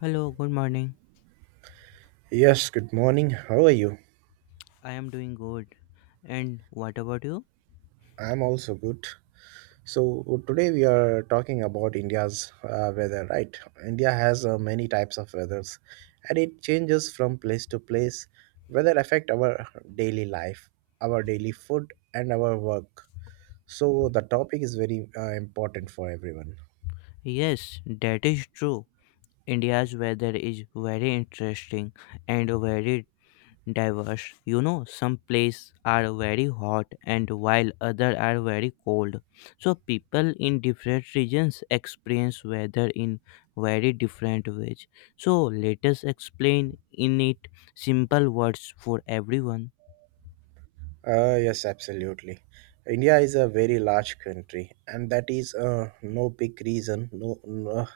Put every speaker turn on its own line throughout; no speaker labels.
Hello, good morning.
Yes, good morning. How are you?
I am doing good. And what about you?
I'm also good. So today we are talking about India's weather, right? India has many types of weathers and it changes from place to place. Weather affect our daily life, our daily food and our work. So the topic is very important for everyone.
Yes, that is true. India's weather is very interesting and very diverse. You know, some places are very hot and while others are very cold. So people in different regions experience weather in very different ways. So let us explain in it simple words for everyone.
Yes, absolutely. India is a very large country, and that is no big reason. No, no,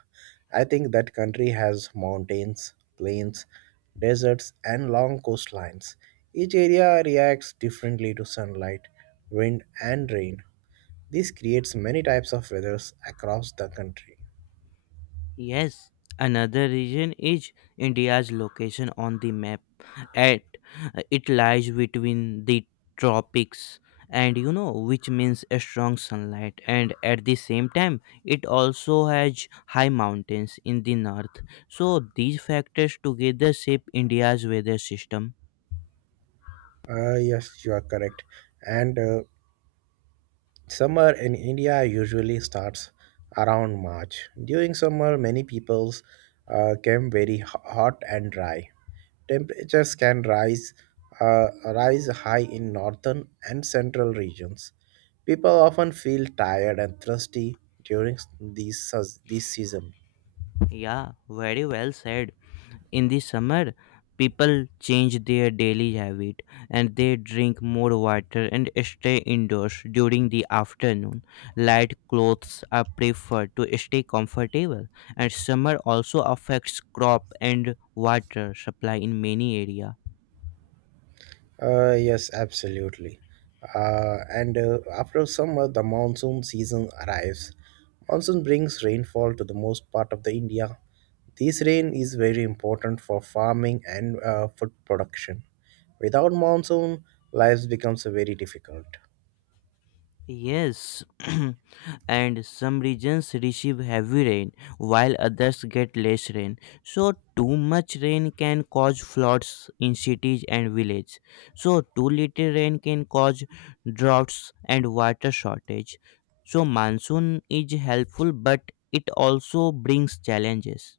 I think that country has mountains, plains, deserts, and long coastlines. Each area reacts differently to sunlight, wind, and rain. This creates many types of weathers across the country.
Yes, another reason is India's location on the map. At It lies between the tropics and you know which means a strong sunlight, and at the same time it also has high mountains in the north. So these factors together shape India's weather system.
Yes, you are correct. And summer in India usually starts around March. During summer, many peoples come very hot and dry. Temperatures can rise high in northern and central regions. People often feel tired and thirsty during this season.
Yeah, very well said. In the summer, people change their daily habit and they drink more water and stay indoors during the afternoon. Light clothes are preferred to stay comfortable, and summer also affects crop and water supply in many areas.
Yes, absolutely. And After summer, the monsoon season arrives. Monsoon brings rainfall to the most part of the India. This rain is very important for farming and food production. Without monsoon, life becomes very difficult.
Yes, and some regions receive heavy rain while others get less rain. So, too much rain can cause floods in cities and villages. So, too little rain can cause droughts and water shortage. So, monsoon is helpful, but it also brings challenges.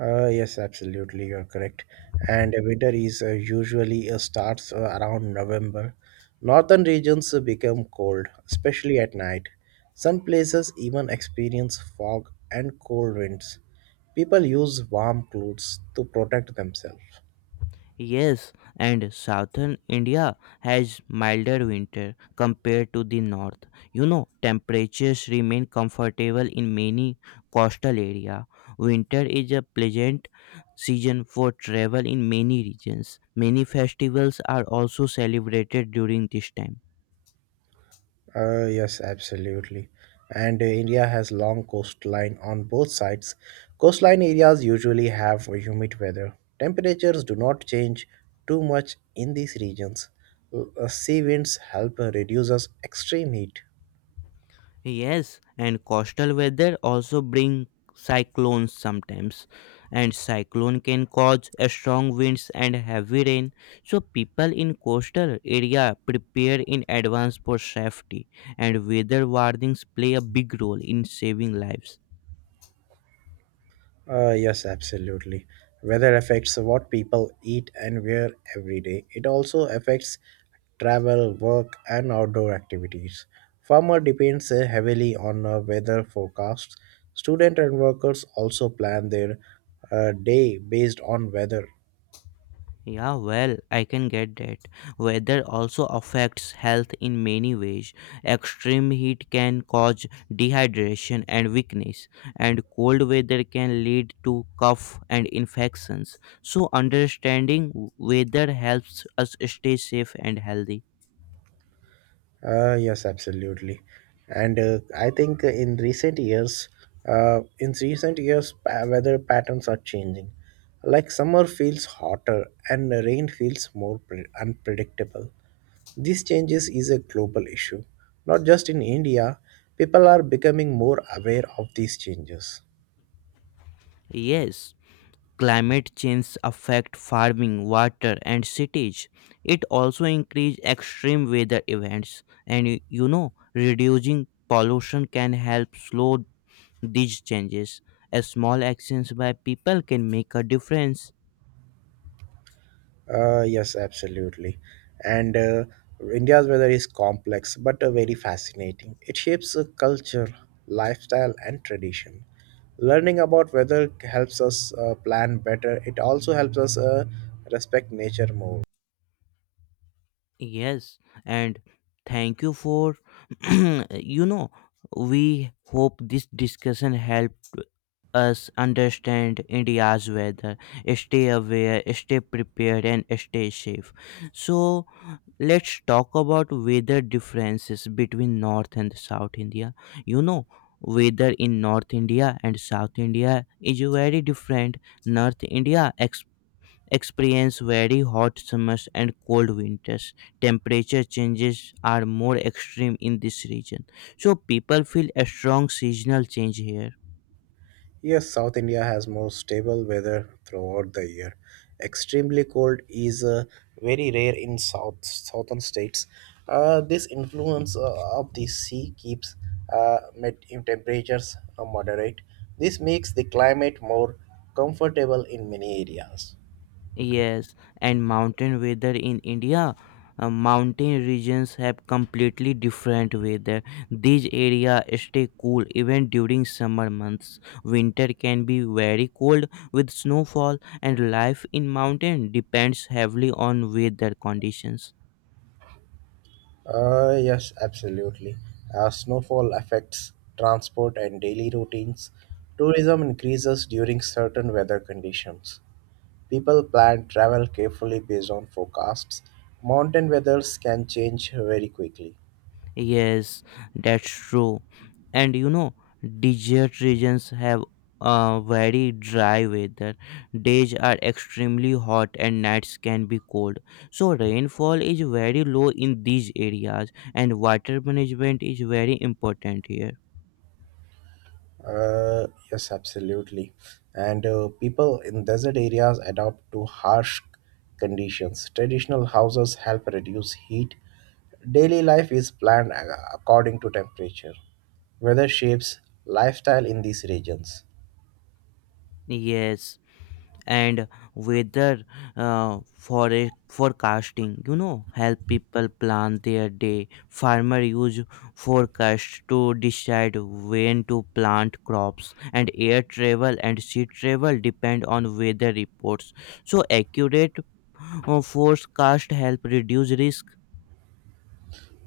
Yes, absolutely, you're correct. And winter is usually starts around November. Northern regions become cold, especially at night. Some places even experience fog and cold winds. People use warm clothes to protect themselves.
Yes, and southern India has milder winter compared to the north. You know, temperatures remain comfortable in many coastal areas. Winter is a pleasant season for travel in many regions. Many festivals are also celebrated during this time.
Yes, absolutely. And India has long coastline on both sides. Coastline areas usually have humid weather. Temperatures do not change too much in these regions. Sea winds help reduces extreme heat.
Yes, and coastal weather also bring cyclones sometimes, and cyclone can cause a strong winds and heavy rain. So people in coastal area prepare in advance for safety, and weather warnings play a big role in saving lives.
Yes, absolutely. Weather affects what people eat and wear every day. It also affects travel, work, and outdoor activities. Farmer depends heavily on weather forecasts. Student and workers also plan their day based on weather.
Yeah, well, I can get that. Weather also affects health in many ways. Extreme heat can cause dehydration and weakness, and cold weather can lead to cough and infections. So, understanding weather helps us stay safe and healthy.
Yes, absolutely. And I think in recent years, weather patterns are changing. Like summer feels hotter and rain feels more unpredictable. These changes is a global issue. Not just in India, people are becoming more aware of these changes.
Yes, climate change affect farming, water and cities. It also increase extreme weather events, and you know, reducing pollution can help slow these changes. A small actions by people can make a difference.
Yes, absolutely. And India's weather is complex but very fascinating. It shapes culture, lifestyle, and tradition. Learning about weather helps us plan better. It also helps us respect nature more.
Yes, and thank you for you know we hope this discussion helped us understand India's weather. Stay aware, stay prepared and stay safe. So let's talk about weather differences between North and South India. You know, weather in North India and South India is very different. North India ex- experience very hot summers and cold winters. Temperature changes are more extreme in this region. So people feel a strong seasonal change here.
Yes, South India has more stable weather throughout the year. Extremely cold is very rare in southern states. This influence of the sea keeps met in temperatures moderate. This makes the climate more comfortable in many areas.
Yes, and mountain weather in India, mountain regions have completely different weather. These areas stay cool even during summer months. Winter can be very cold with snowfall, and life in mountain depends heavily on weather conditions.
Yes, absolutely. Snowfall affects transport and daily routines. Tourism increases during certain weather conditions. People plan travel carefully based on forecasts. Mountain weathers can change very quickly.
Yes, that's true. And you know, desert regions have very dry weather. Days are extremely hot and nights can be cold. So rainfall is very low in these areas and water management is very important here.
Yes, absolutely. And people in desert areas adapt to harsh conditions. Traditional houses help reduce heat. Daily life is planned according to temperature. Weather shapes lifestyle in these regions.
Yes, and weather for- forecasting, you know, help people plan their day. Farmer use forecast to decide when to plant crops, and air travel and sea travel depend on weather reports. So accurate forecast help reduce risk.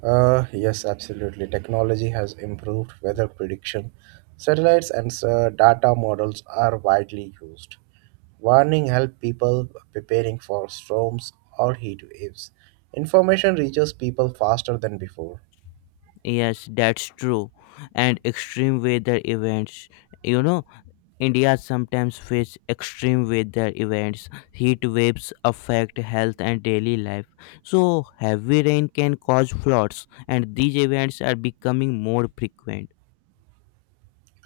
Yes, absolutely. Technology has improved weather prediction. Satellites and data models are widely used. Warning help people preparing for storms or heat waves. Information reaches people faster than before.
Yes, that's true. And extreme weather events, you know, India sometimes faces extreme weather events. Heat waves affect health and daily life. So, heavy rain can cause floods, and these events are becoming more frequent.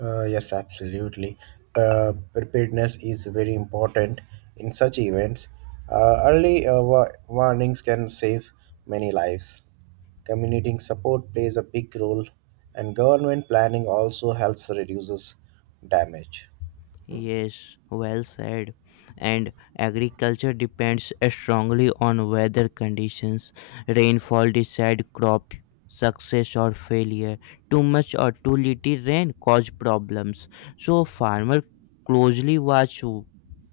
Yes, absolutely. Preparedness is very important in such events. Early warnings can save many lives. Community support plays a big role, and government planning also helps reduces damage.
Yes, well said. And agriculture depends strongly on weather conditions. Rainfall decides crop success or failure. Too much or too little rain cause problems. So, farmer closely watch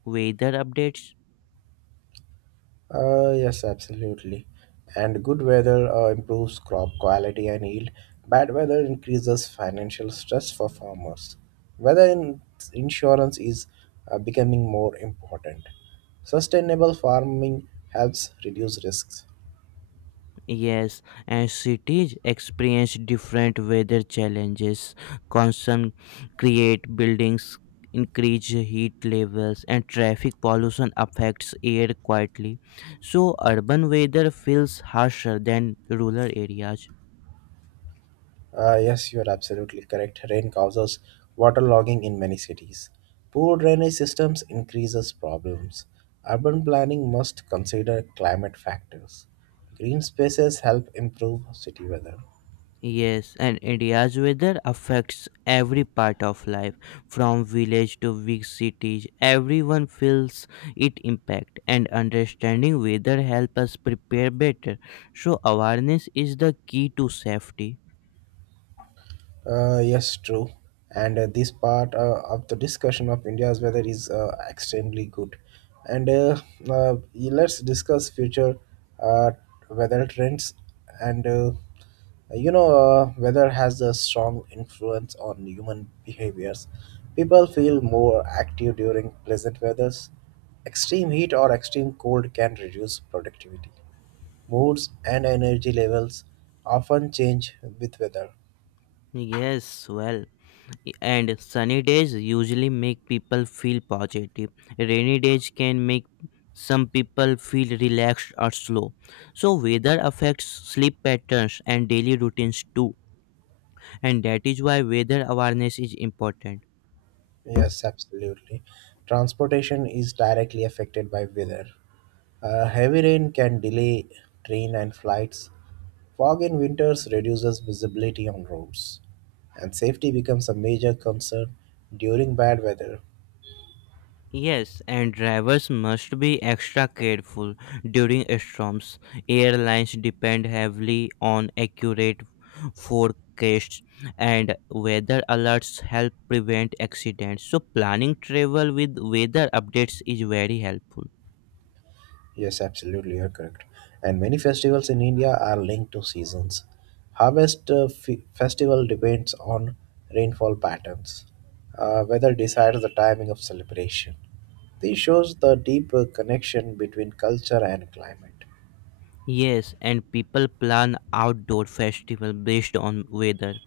weather updates.
Yes, absolutely. And good weather improves crop quality and yield. Bad weather increases financial stress for farmers. Weather insurance is becoming more important. Sustainable farming helps reduce risks.
Yes, and cities experience different weather challenges. Constant create buildings, increase heat levels, and traffic pollution affects air quietly. So urban weather feels harsher than rural areas.
Yes, you are absolutely correct. Rain causes waterlogging in many cities. Poor drainage systems increases problems. Urban planning must consider climate factors. Green spaces help improve city weather.
Yes, and India's weather affects every part of life, from village to big cities. Everyone feels its impact, and understanding weather helps us prepare better. So awareness is the key to safety.
Yes, true. And this part of the discussion of India's weather is extremely good. And Let's discuss future uh, weather trends. And you know, weather has a strong influence on human behaviors. People feel more active during pleasant weathers. Extreme heat or extreme cold can reduce productivity. Moods and energy levels often change with weather.
Yes, well, and sunny days usually make people feel positive. Rainy days can make some people feel relaxed or slow. So weather affects sleep patterns and daily routines too. And that is why weather awareness is important.
Yes, absolutely. Transportation is directly affected by weather. Heavy rain can delay train and flights. Fog in winters reduces visibility on roads. And safety becomes a major concern during bad weather.
Yes, and drivers must be extra careful during storms. Airlines depend heavily on accurate forecasts, and weather alerts help prevent accidents. So planning travel with weather updates is very helpful.
Yes, absolutely, you're correct. And many festivals in India are linked to seasons. Harvest festival depends on rainfall patterns. Weather decides the timing of celebration. This shows the deeper connection between culture and climate.
Yes, and people plan outdoor festival based on weather.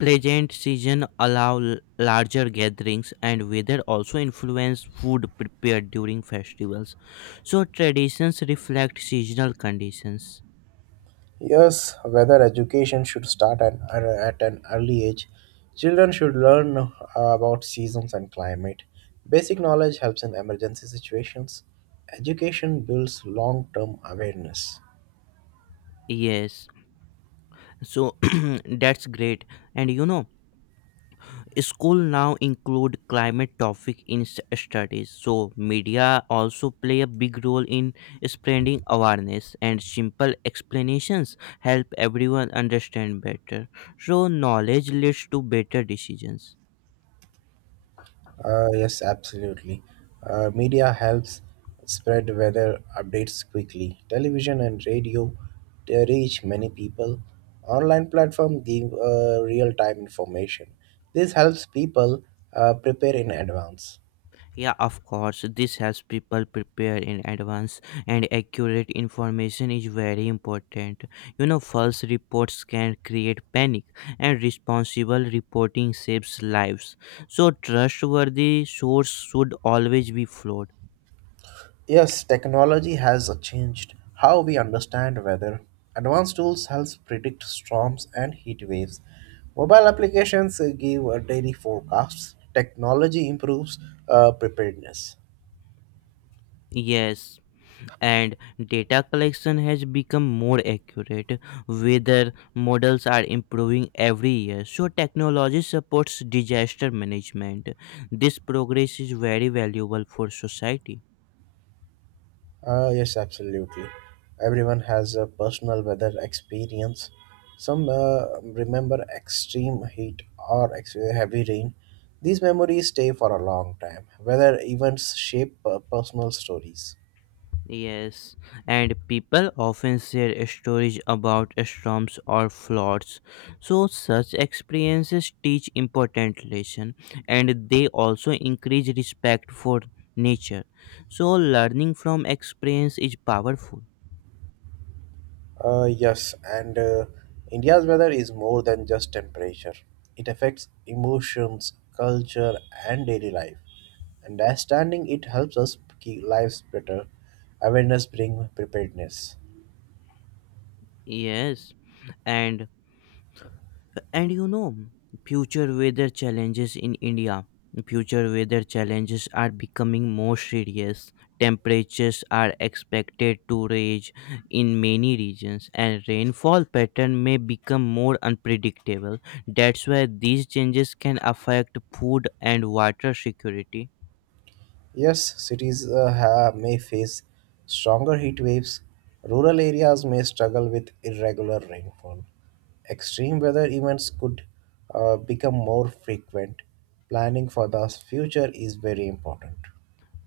Pleasant season allow larger gatherings, and weather also influence food prepared during festivals. So traditions reflect seasonal conditions.
Yes, whether education should start at an early age. Children should learn about seasons and climate. Basic knowledge helps in emergency situations. Education builds long term awareness.
Yes. So that's great. And you know, school now include climate topic in studies. So media also play a big role in spreading awareness, and simple explanations help everyone understand better. So knowledge leads to better decisions.
Yes, absolutely. Media helps spread weather updates quickly. Television and radio they reach many people. Online platform give real-time information. This helps people prepare in advance.
Yeah, of course. This helps people prepare in advance, and accurate information is very important. You know, false reports can create panic, and responsible reporting saves lives. So, trustworthy source should always be followed.
Yes, technology has changed how we understand weather. Advanced tools help predict storms and heat waves. Mobile applications give daily forecasts. Technology improves preparedness.
Yes. And data collection has become more accurate. Weather models are improving every year, so technology supports disaster management. This progress is very valuable for society.
Yes, absolutely. Everyone has a personal weather experience. Some remember extreme heat or heavy rain. These memories stay for a long time. Weather events shape personal stories.
Yes, and people often share stories about storms or floods. So such experiences teach important lesson, and they also increase respect for nature. So learning from experience is powerful.
Yes, and India's weather is more than just temperature. It affects emotions, culture, and daily life. Understanding it helps us keep lives better. Awareness brings preparedness.
Yes, and and you know, future weather challenges in India. Future weather challenges are becoming more serious. Temperatures are expected to rise in many regions, and rainfall pattern may become more unpredictable. That's why these changes can affect food and water security.
Yes, cities may face stronger heat waves. Rural areas may struggle with irregular rainfall. Extreme weather events could become more frequent. Planning for the future is very important.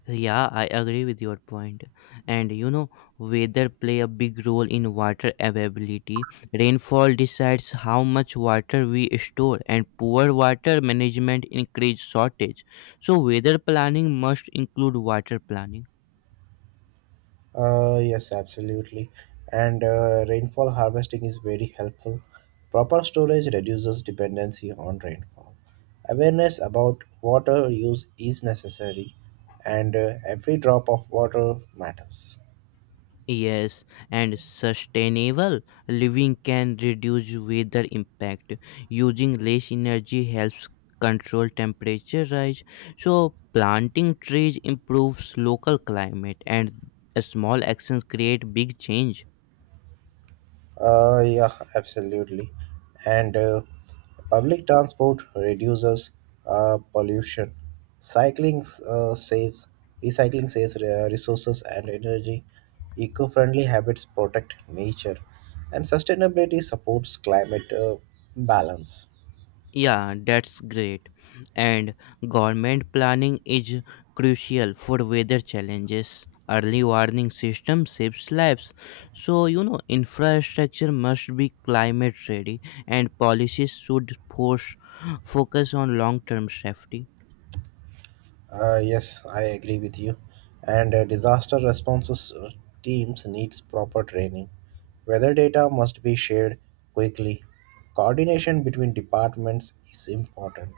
Yeah, I agree with your point. And you know, weather play a big role in water availability. Rainfall decides how much water we store, and poor water management increase shortage. So weather planning must include water planning.
Yes, absolutely. And rainfall harvesting is very helpful. Proper storage reduces dependency on rainfall. Awareness about water use is necessary, and every drop of water matters.
Yes, and sustainable living can reduce weather impact. Using less energy helps control temperature rise. So, planting trees improves local climate, and small actions create big change.
Yeah, absolutely. And public transport reduces pollution. Cycling uh, saves, Recycling saves resources and energy. Eco-friendly habits protect nature, and sustainability supports climate balance.
Yeah, that's great. And government planning is crucial for weather challenges. Early warning system saves lives. So, you know, infrastructure must be climate ready, and policies should force focus on long term safety.
Yes, I agree with you. And disaster responses teams needs proper training. Weather data must be shared quickly. Coordination between departments is important,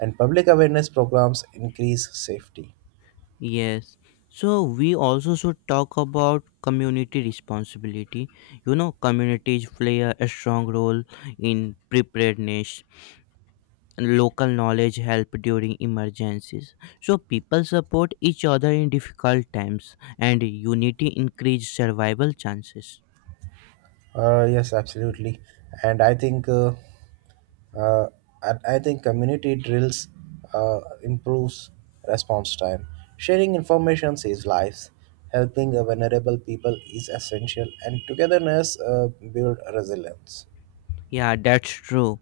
and public awareness programs increase safety.
Yes. So, we also should talk about community responsibility. You know, communities play a strong role in preparedness. Local knowledge help during emergencies. So people support each other in difficult times, and unity increase survival chances.
Yes, absolutely. And I think uh, community drills improves response time. Sharing information saves lives. Helping vulnerable people is essential, and togetherness build resilience.
Yeah, that's true.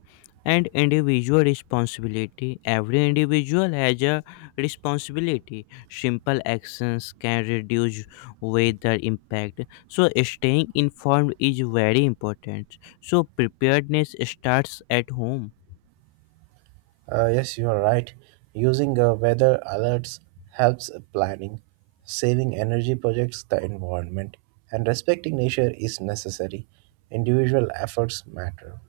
And individual responsibility, every individual has a responsibility. Simple actions can reduce weather impact, so staying informed is very important. So preparedness starts at home.
Yes, you are right. Using weather alerts helps planning, saving energy projects the environment, and respecting nature is necessary. Individual efforts matter.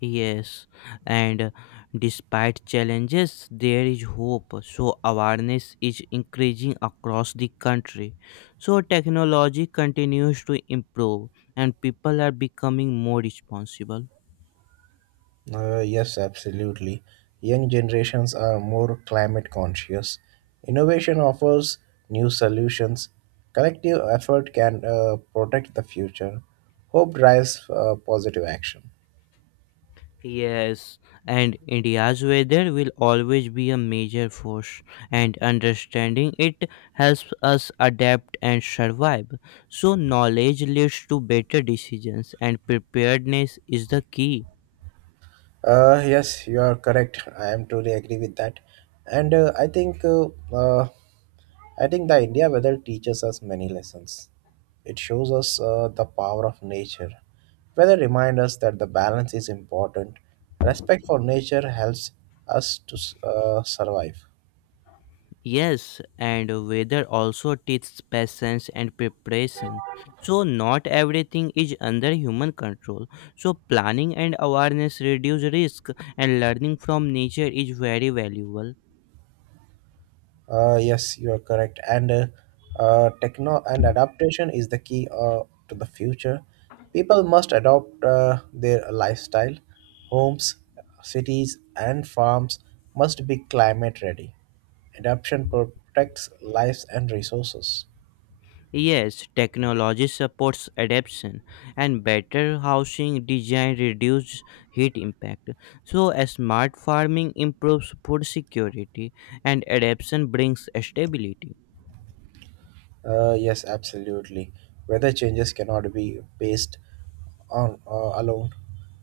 Yes, and despite challenges, there is hope. So, awareness is increasing across the country. So, technology continues to improve, and people are becoming more responsible.
Yes, absolutely. Young generations are more climate conscious. Innovation offers new solutions. Collective effort can protect the future. Hope drives positive action.
Yes, and India's weather will always be a major force, and understanding it helps us adapt and survive. So, knowledge leads to better decisions, and preparedness is the key.
Yes, you are correct. I am truly agree with that, and I think the India weather teaches us many lessons. It shows us the power of nature. Weather reminds us that the balance is important. Respect for nature helps us to survive.
Yes, and weather also teaches patience and preparation. So, not everything is under human control. So, planning and awareness reduce risk, and learning from nature is very valuable.
Yes, you are correct. And adaptation is the key to the future. People must adopt their lifestyle. Homes, cities, and farms must be climate ready. Adaptation protects lives and resources.
Yes, technology supports adaptation, and better housing design reduces heat impact. So, a smart farming improves food security, and adaptation brings stability.
Yes, absolutely. Weather changes cannot be based on alone.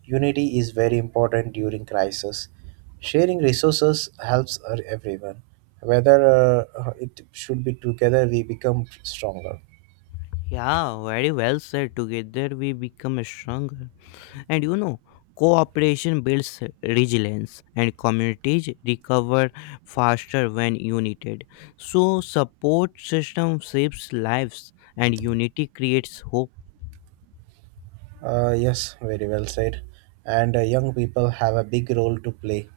Unity is very important during crisis. Sharing resources helps everyone. Whether it should be together, we become stronger.
Yeah, very well said. Together we become stronger. And you know, cooperation builds resilience, and communities recover faster when united. So support system saves lives, and unity creates hope.
Yes, very well said. And young people have a big role to play.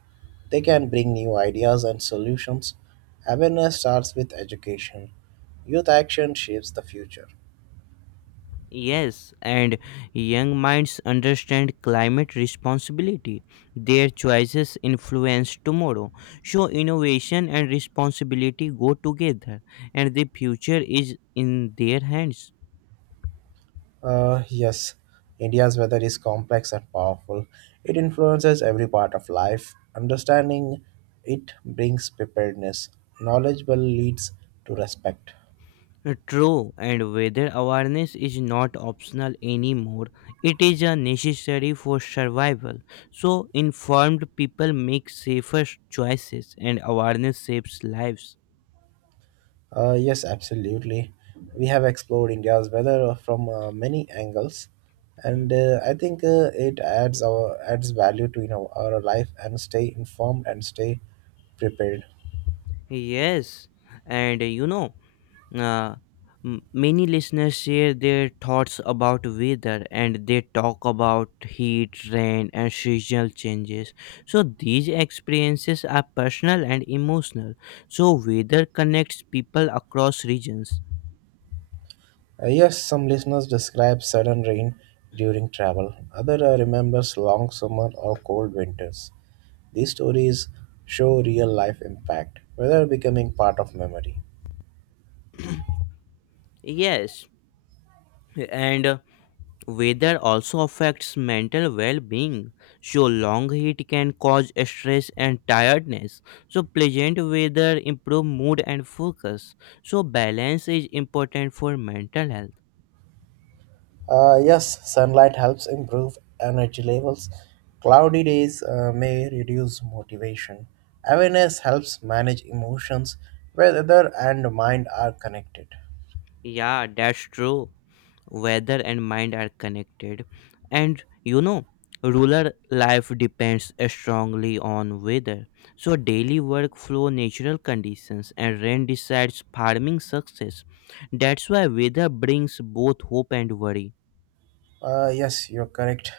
They can bring new ideas and solutions. Awareness starts with education. Youth action shapes the future.
Yes, and young minds understand climate responsibility. Their choices influence tomorrow. So innovation and responsibility go together, and the future is in their hands.
Yes, India's weather is complex and powerful. It influences every part of life. Understanding it brings preparedness. Knowledge will leads to respect.
True, and weather awareness is not optional anymore. It is a necessary for survival. So, informed people make safer choices, and awareness saves lives.
Yes, absolutely. We have explored India's weather from many angles,
Hmm.
and I think it adds our adds value to you know our life and stay informed and stay prepared.
Yes, and you know, Uh, many listeners share their thoughts about weather, and they talk about heat, rain, and seasonal changes. So, these experiences are personal and emotional. So, weather connects people across regions.
Yes, some listeners describe sudden rain during travel. Other remembers long summer or cold winters. These stories show real life impact, whether becoming part of memory.
Yes, and weather also affects mental well-being. So long heat can cause stress and tiredness. So pleasant weather improve mood and focus. So balance is important for mental health.
Yes, sunlight helps improve energy levels. Cloudy days may reduce motivation. Awareness helps manage emotions, whether and mind are connected.
Yeah, that's true. Weather and mind are connected, and you know, rural life depends strongly on weather. So daily workflow, natural conditions, and rain decides farming success. That's why weather brings both hope and worry.
Yes, you're correct.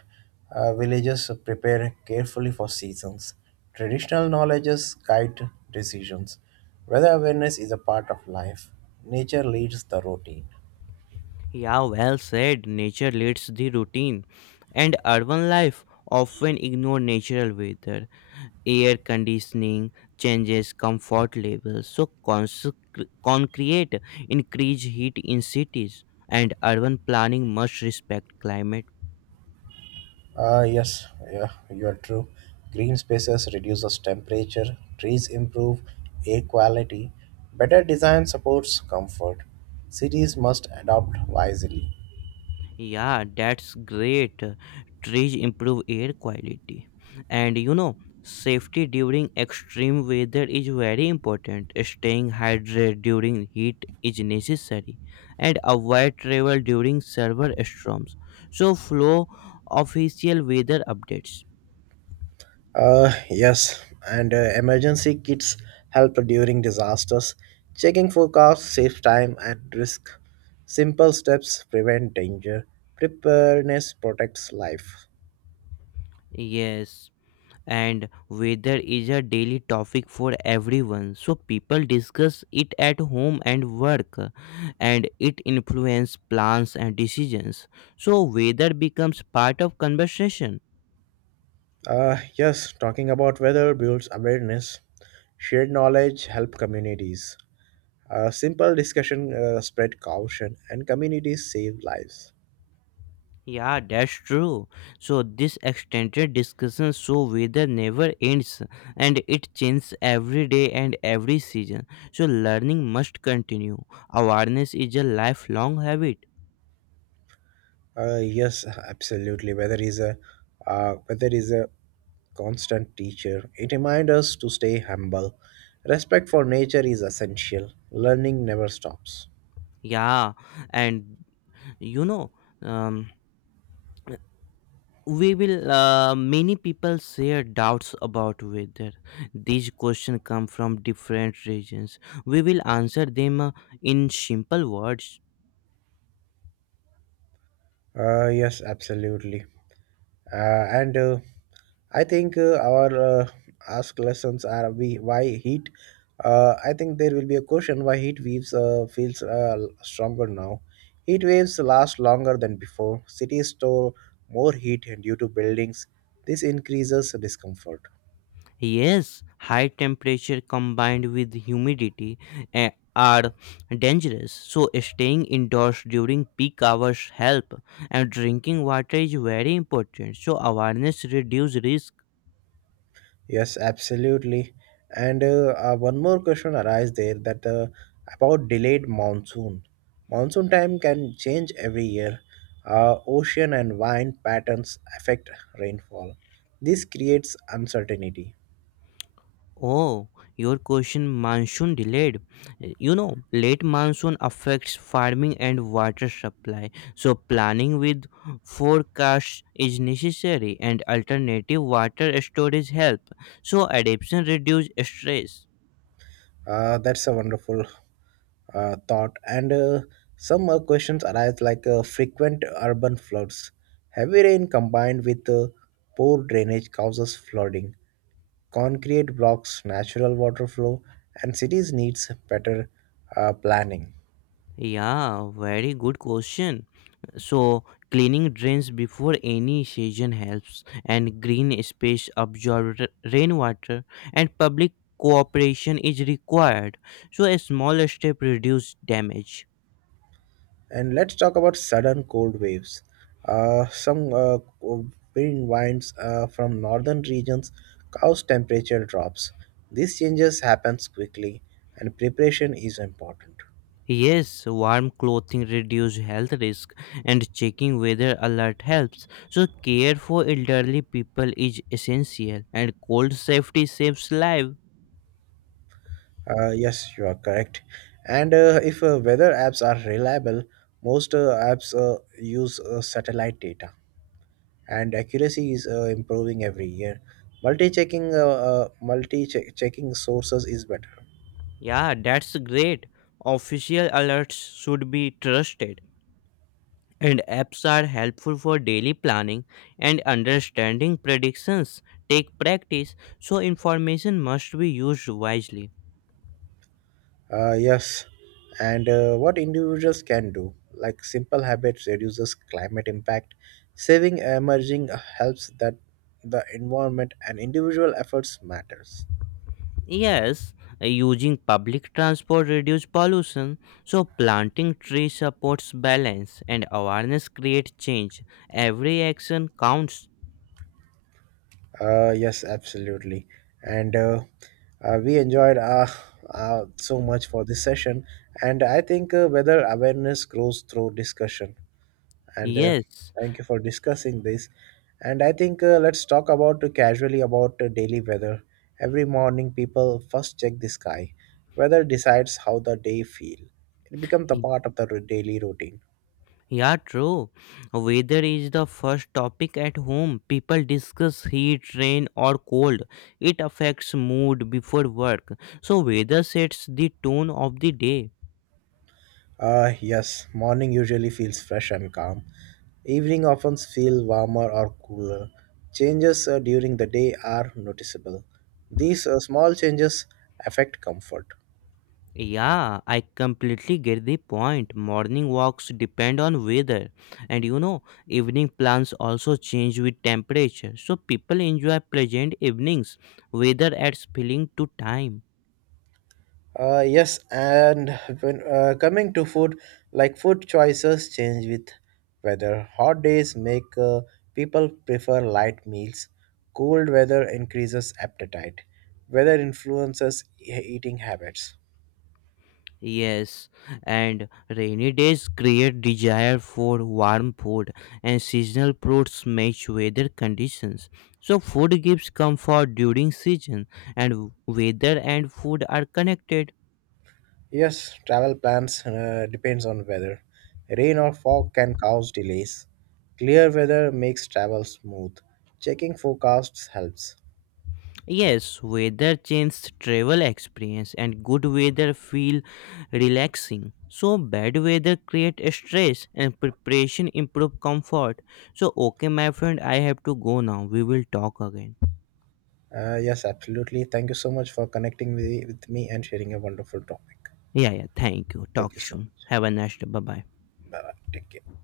Villagers prepare carefully for seasons. Traditional knowledges guide decisions. Weather awareness is a part of life. Nature leads the routine.
Yeah, well said. Nature leads the routine. And urban life often ignore natural weather. Air conditioning changes comfort levels, so concrete increase heat in cities, and urban planning must respect climate.
Yes, yeah, you are true. Green spaces reduces temperature. Trees improve air quality. Better design supports comfort. Cities must adopt wisely.
Yeah, that's great. Trees improve air quality. And you know, safety during extreme weather is very important. Staying hydrated during heat is necessary, and avoid travel during severe storms. So flow official weather updates.
Yes, and emergency kits help during disasters. Checking forecasts saves time and risk. Simple steps prevent danger. Preparedness protects life.
Yes, and weather is a daily topic for everyone. So people discuss it at home and work, and it influences plans and decisions. So weather becomes part of conversation.
Yes, talking about weather builds awareness. Shared knowledge help communities. A simple discussion spread caution, and communities save lives.
Yeah, that's true. So this extended discussion, so weather never ends, and it changes every day and every season. So learning must continue. Awareness is a lifelong habit.
Yes, absolutely. Weather is a constant teacher. It reminds us to stay humble. Respect for nature is essential. Learning never stops.
Yeah, and you know, um, we will many people share doubts about whether these questions come from different regions. We will answer them in simple words.
Yes, absolutely. And I think our ask lessons are we why heat. I think there will be a question why heat waves feels stronger now. Heat waves last longer than before. Cities store more heat due to buildings. This increases discomfort.
Yes, high temperature combined with humidity eh, are dangerous, so staying indoors during peak hours help, and drinking water is very important. So awareness reduce risk.
Yes, absolutely. And one more question arises there that about delayed monsoon. Monsoon time can change every year. Ocean and wind patterns affect rainfall. This creates uncertainty.
Oh, your question monsoon delayed. You know, late monsoon affects farming and water supply. So planning with forecast is necessary, and alternative water storage help. So adaptation reduce stress.
That's a wonderful thought. And some questions arise like frequent urban floods. Heavy rain combined with poor drainage causes flooding. Concrete blocks natural water flow, and cities needs better planning.
Yeah, very good question. So, cleaning drains before any season helps, and green space absorb rainwater, and public cooperation is required. So, a small step reduce damage.
And let's talk about sudden cold waves. Some winds from northern regions cause temperature drops. These changes happens quickly, and preparation is important.
Yes, warm clothing reduce health risk, and checking weather alert helps. So, care for elderly people is essential, and cold safety saves life.
Yes, you are correct. And if weather apps are reliable, most apps use satellite data, and accuracy is improving every year. Multi checking sources is better.
Yeah, that's great. Official alerts should be trusted, and apps are helpful for daily planning and understanding predictions. Take practice, so information must be used wisely.
Yes, and what individuals can do, like simple habits reduces climate impact, saving emerging helps that the environment and individual efforts matters.
Yes, using public transport reduces pollution, so planting trees supports balance, and awareness creates change. Every action counts.
Yes, absolutely, and we enjoyed so much for this session, and I think whether awareness grows through discussion and
Yes.
thank you for discussing this. And I think let's talk about casually about daily weather. Every morning, people first check the sky. Weather decides how the day feel. It becomes the part of the daily routine.
Yeah, true. Weather is the first topic at home. People discuss heat, rain, or cold. It affects mood before work. So, weather sets the tone of the day.
Yes, morning usually feels fresh and calm. Evening often feel warmer or cooler. Changes during the day are noticeable. These small changes affect comfort.
Yeah, I completely get the point. Morning walks depend on weather. And you know, evening plans also change with temperature. So, people enjoy pleasant evenings. Weather adds feeling to time.
Yes, and when coming to food, like food choices change with weather. Hot days make people prefer light meals. Cold weather increases appetite. Weather influences eating habits.
Yes, and rainy days create desire for warm food, and seasonal fruits match weather conditions. So, food gives comfort during season, and weather and food are connected.
Yes, travel plans depends on weather. Rain or fog can cause delays. Clear weather makes travel smooth. Checking forecasts helps.
Yes, weather changes travel experience, and good weather feel relaxing. So, bad weather create stress, and preparation improve comfort. So, okay, my friend, I have to go now. We will talk again.
Yes, absolutely. Thank you so much for connecting with me and sharing a wonderful topic.
Yeah, yeah. Thank you. Talk
Thank you so
soon.
much.
Have a nice day. Bye bye.
Bye bye. Take care.